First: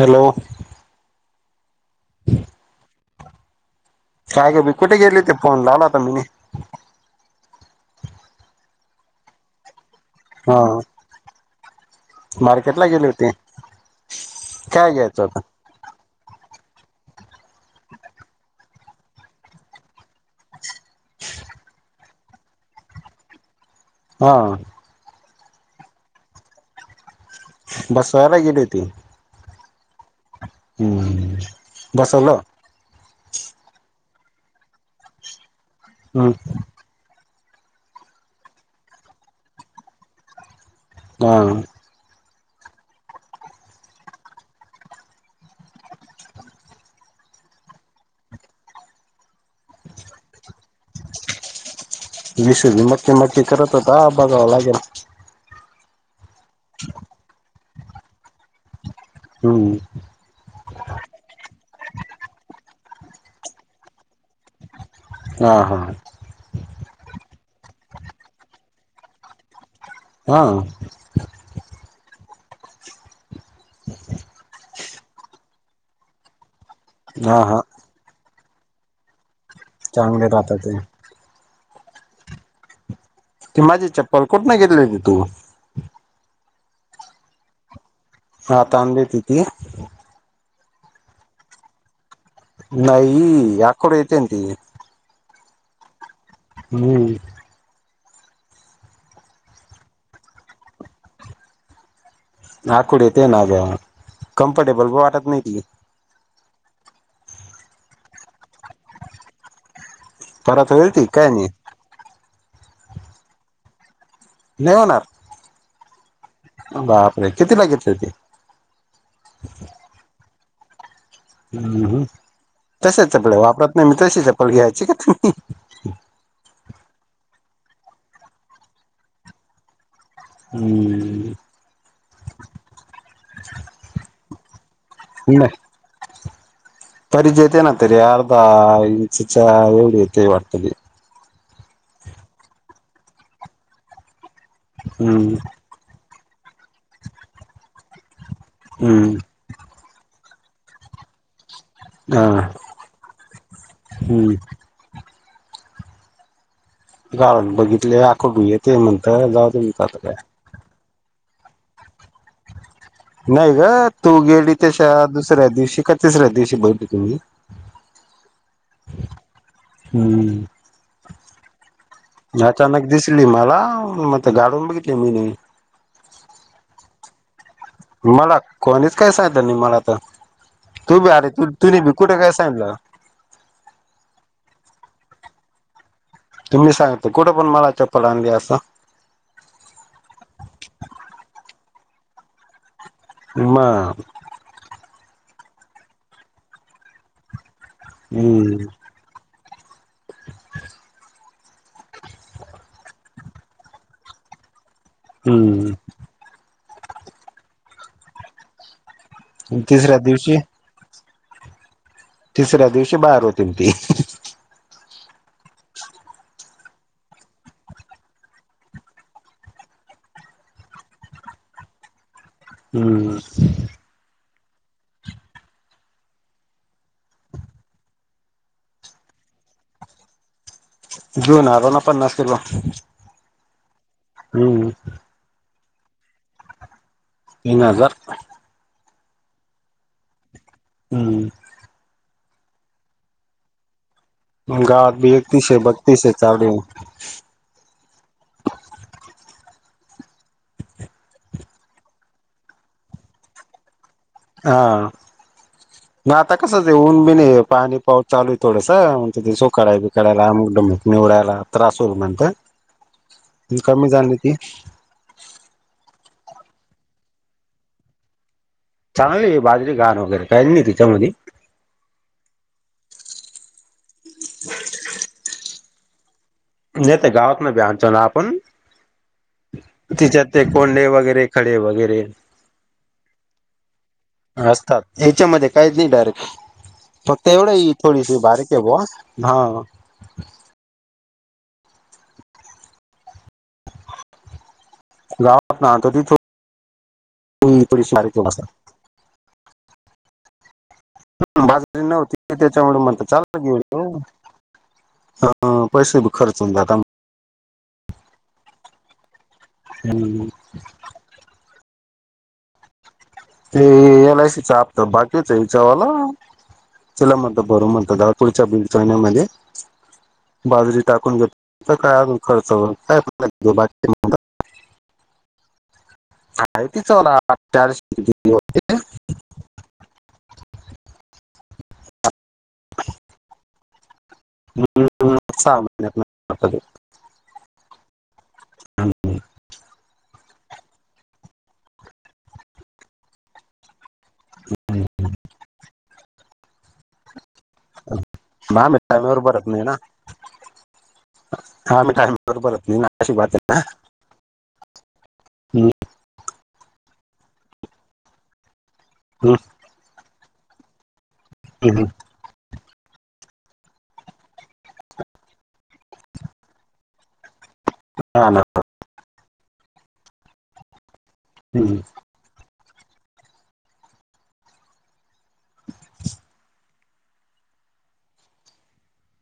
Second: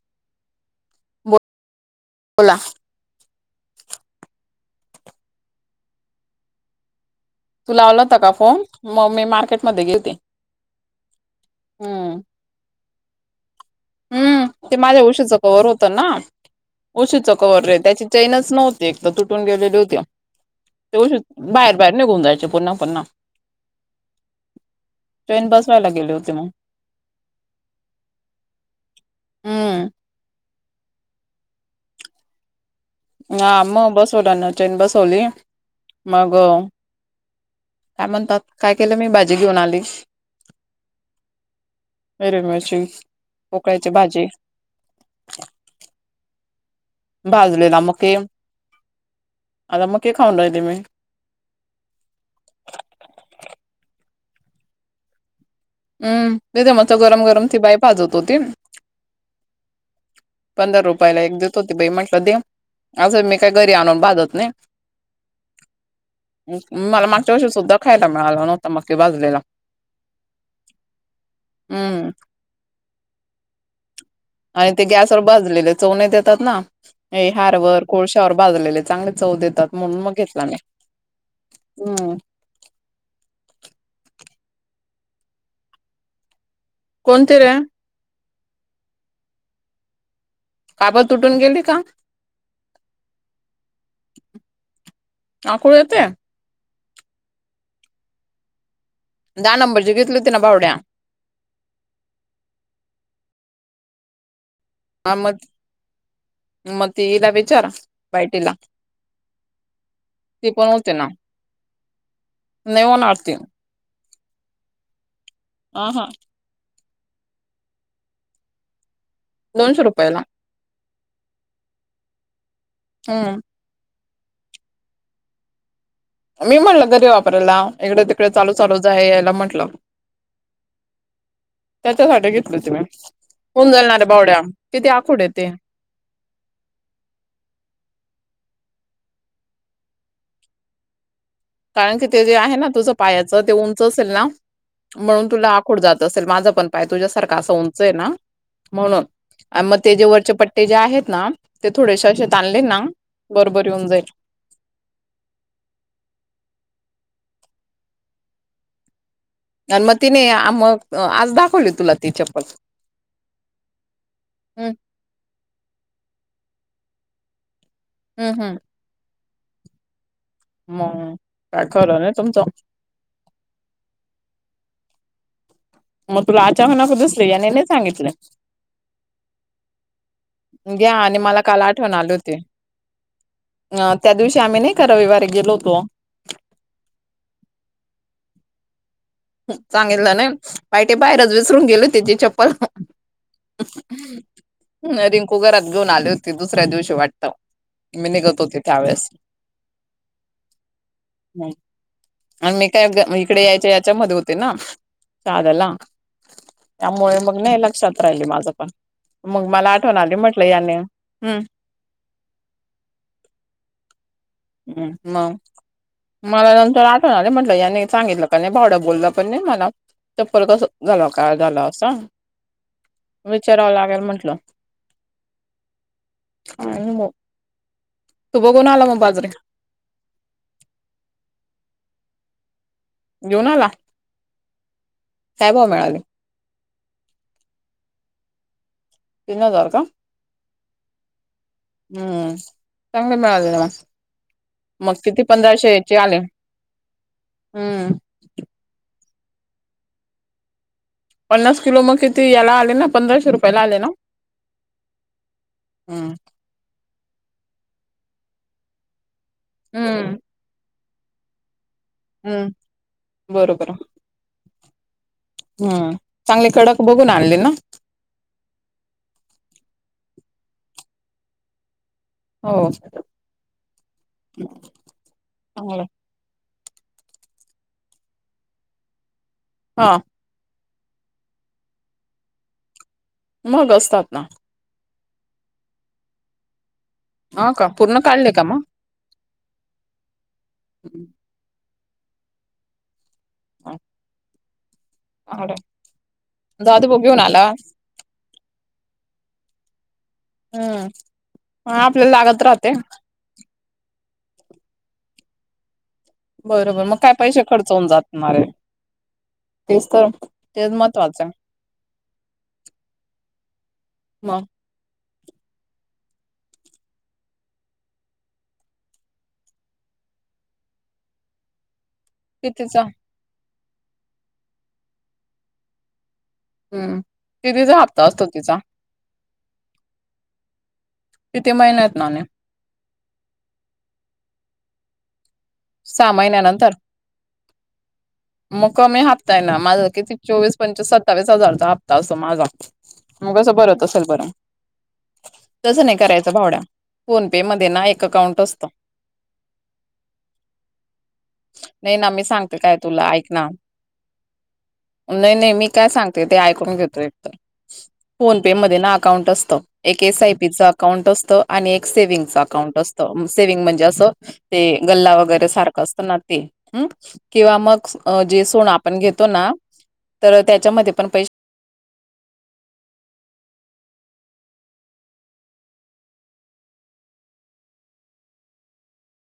Hello. बोला. कायग बी कुठे गेले ते फोन आला आता मीने तुला आवला होता का फोन मग मी मार्केटमध्येध्ये घे होते हा हम् मार्केट ला गेले होती हम्म ते माझ्या उशीचं कवर होतं ना उशीचं कवर रे त्याची चैनच नव्हती एक तर तुटून गेलेली होती ते बाहेर बाहेर निघून जायचे पुन्हा पुन्हा हम ट्रेन बसवायला गेले होती मग बसयाला गेली होती हम बसल ह मग बस होलाना चेन बसवली हम्म मग काय म्हणतात काय केलं मी भाजी घेऊन आली ह हर मिळची पोकळा्याची भाजी भाजलेला मगक आता मगक खाऊन राहिते मी विस मटके मटकी करत होात ह बघावा लागेल हम्म तेथ मस्स गरम गरम ती बाई भाजवत होती हम्म पंधरा रुपयाला एक देत होती पेमेंटला दे अजून मी काय घरी आणून बाधत नाही हम हा मला मागच्या वषी सुद्धा खायला मिळालं नव्हता मग ते भाजलेला हा हम् आणि ते गॅसवर भाजलेले चवनेत येतात ना हे हा हा हारवर कोळश्यावर भाजलेले चांगले चव देतात म्हणून मग चांगले घेतला नाही राहतात ते हम ते माझी चप्पल कुठ नाही घेतली हो त तू कोणतीरे हा तांदले ति ती काब तुटून गेली का नाहीई याकड येत त काकड येत हम्म दहा नंबरचे घेतले हो ना भावड्या आकोड येते ना ब कम्फर्टेबल ब वाटत नाही त मत इला विचार बैटला ते पण परत होईल होते ती ना काय नाही नेवन आरती नाही होणार अ हा बापर कतीला घेत ते दोनशे रुपयाला हम तश चपल हम्म वापरत नाही मी तशी चपल घ्यायची का तुम्ही मी म्हटलं घरी वापरायला इकडे तिकडे चालू चालूच आहे यायला म्हटलं हम्म त्याच्यासाठी घेतलं तु मी उुंजलणारे बावड्या किती आकूड ते परिचयेते ना तरी अर्धा इंचच्या एवढी येते वाटतली कारण कि ते जे आहे ना तुझं पायाचं ते उंच असेल ना म्हणून हम्म तुला कठ जात असेल माझं पण पाय तुझ्यासारखं असं उंचय ना म्हणून हम्म आणि मग ते जे वरचे पट्टे जे आहेत ना ते थोडेसे हा असे त आणले ना बरोबर येऊन जाईल. हम्म काण बघितले आखोडू येते म्हणत जाऊ. दे म्हणत आणि मग आता काय. तिने मग आज दाखवली तुला ती चप्पल. नाही ग तू गेली हम्म त्याच्याा दुसऱ्या दिवशी का तिसऱ्या दिवशी बली तुम्ही. हम् हम्. हम्म. म काय चालय तूमच. ली मला म गालून बघितली मी. मग तुला अचाहनाकस या. मला कोणीच काय सांगित नाही मला तर घ्या तू बी आणि अरे मला त काल तु बी कुठे काय सांगितलं. अ त्या दिवशी आम्ही नाही का रविवारी गेलो होतो. तुम्ही सांग कुठं पण मला चप्पल आणली असं. सांगितलं नाही बाहि तेे बाहेरच विसरून गेले त्याची चप्पल. म ह रिंकू घरात घेऊन आली होती दुसऱ्या दिवशी वाटत. मी निघत होते हम्म त्या वेळेस. आणि मी काय इकडे यायच्या याच्यामध्येध्ये होते ना साधला. हम्म त्यामुळे मग नाही लक्षात राहिली माझं पण मग मला आठवण तिसऱ्या आली दिवशी म्हटलं याने हम्म. तिसऱ्या दिवशी बाहेर होती ती. मग मला नंतर आठवणाले म्हंटलं या सांगितलं का नाही भाबड्या भाऊ बोलला पण नाही मला च फरकस झाला काय झालं असं. हम्म विचारावां लागेल म्हंटलं. आणि मग तू बघू ण आला मग बाजरे. जाऊन आलोना पन्नास किलो. घेऊनला. हम्म. काय भाव मिळाले? तीन हजार. तीन हजार का? हम्. हम्म चांगली मिळाल. घाठ बी एकतीस ह बत्तीस आहे चालू. हम्. पन्नास किलो मग किती याला आले ना पंधराशे रुपयाला आले ना. हा हम्म म आता कसं येऊन मी नाही पाणी पाऊस चालू आहे थोडं म्हण सोकडायला हम्म बिकायला आंबगडम. निवडायला त्रास होल म्हणत हम्म कमी झाली ती. हम चांगले कडक बघून आणली ना? चांगले आहे बाजरी गाण वगैरे काही नाही त्याच्यामध्ये हो. हो. नाही तर गावात न बी आणतो ना आपण हा तिच्यात. ते कोंडे वगैरे खडे वगैरे. मग असतात ना. असतात याच्यामध्ये काहीच नाही डायरेक्ट फक्त हा एवढं का ह पूर्ण थोडीशी काढले का बारक आहे मग ब. हाव. हम्म ह दादू भाऊ घेऊन आला [inaudible] हम्म बाजारी आपल्याला नव्हती लागत राहते त्याच्यामुळे म्हणत चाललं घेऊ पैसे ब बरोबर मग काय पैसे खर्च हून जातणारे तेच तर हम्म. तेच महत्त्वाचं आहे ते एल आय सी मग चा हफ्ता बाकीच विचावाला तिला म्हणतो भरू म्हणतो जरा पुुढच्या बीडच्या येण्यामध्ये बाजरी टाकून घेतो काय खर्च कितीचा हम्म का कितीचा [inaudible] [inaudible] हप्ता असतो तिचा किती महिन्यातनं आणि [inaudible] सहा महिन्यानंतर [inaudible] मग कमी हफ्ता आहे ना माझं किती चोवीस पंचवीस सत्तावीस हजारचा हफ्ता असतो माझा मग कसं भरत असंलं बरं तसं नाही करायच भावड्या फोन पे मध्ये ना एक अकाउंट ना असतं मी टाइम वर भरत नाही ना हा मी नाही ना टाईम वर सांगते भरत काय नाही तुला अशी ऐक बात आहे ना नाही नाही मी हम्म, काय सांगते ते ऐकून घेतो एक तर फोन पे मध्ये ना अकाउंट हम्म, असतं एक एस आय पी च अकाउंट असतं आणि एक हम्म. सेविंगचं अकाउंट असतं सेविंग म्हणजे असं ते गल्ला वगैरे सारखं असतं ना ते किंवा मग हा ना जे सोनं आपण घेतो ना तर त्याच्यामध्ये पण पैसे हम्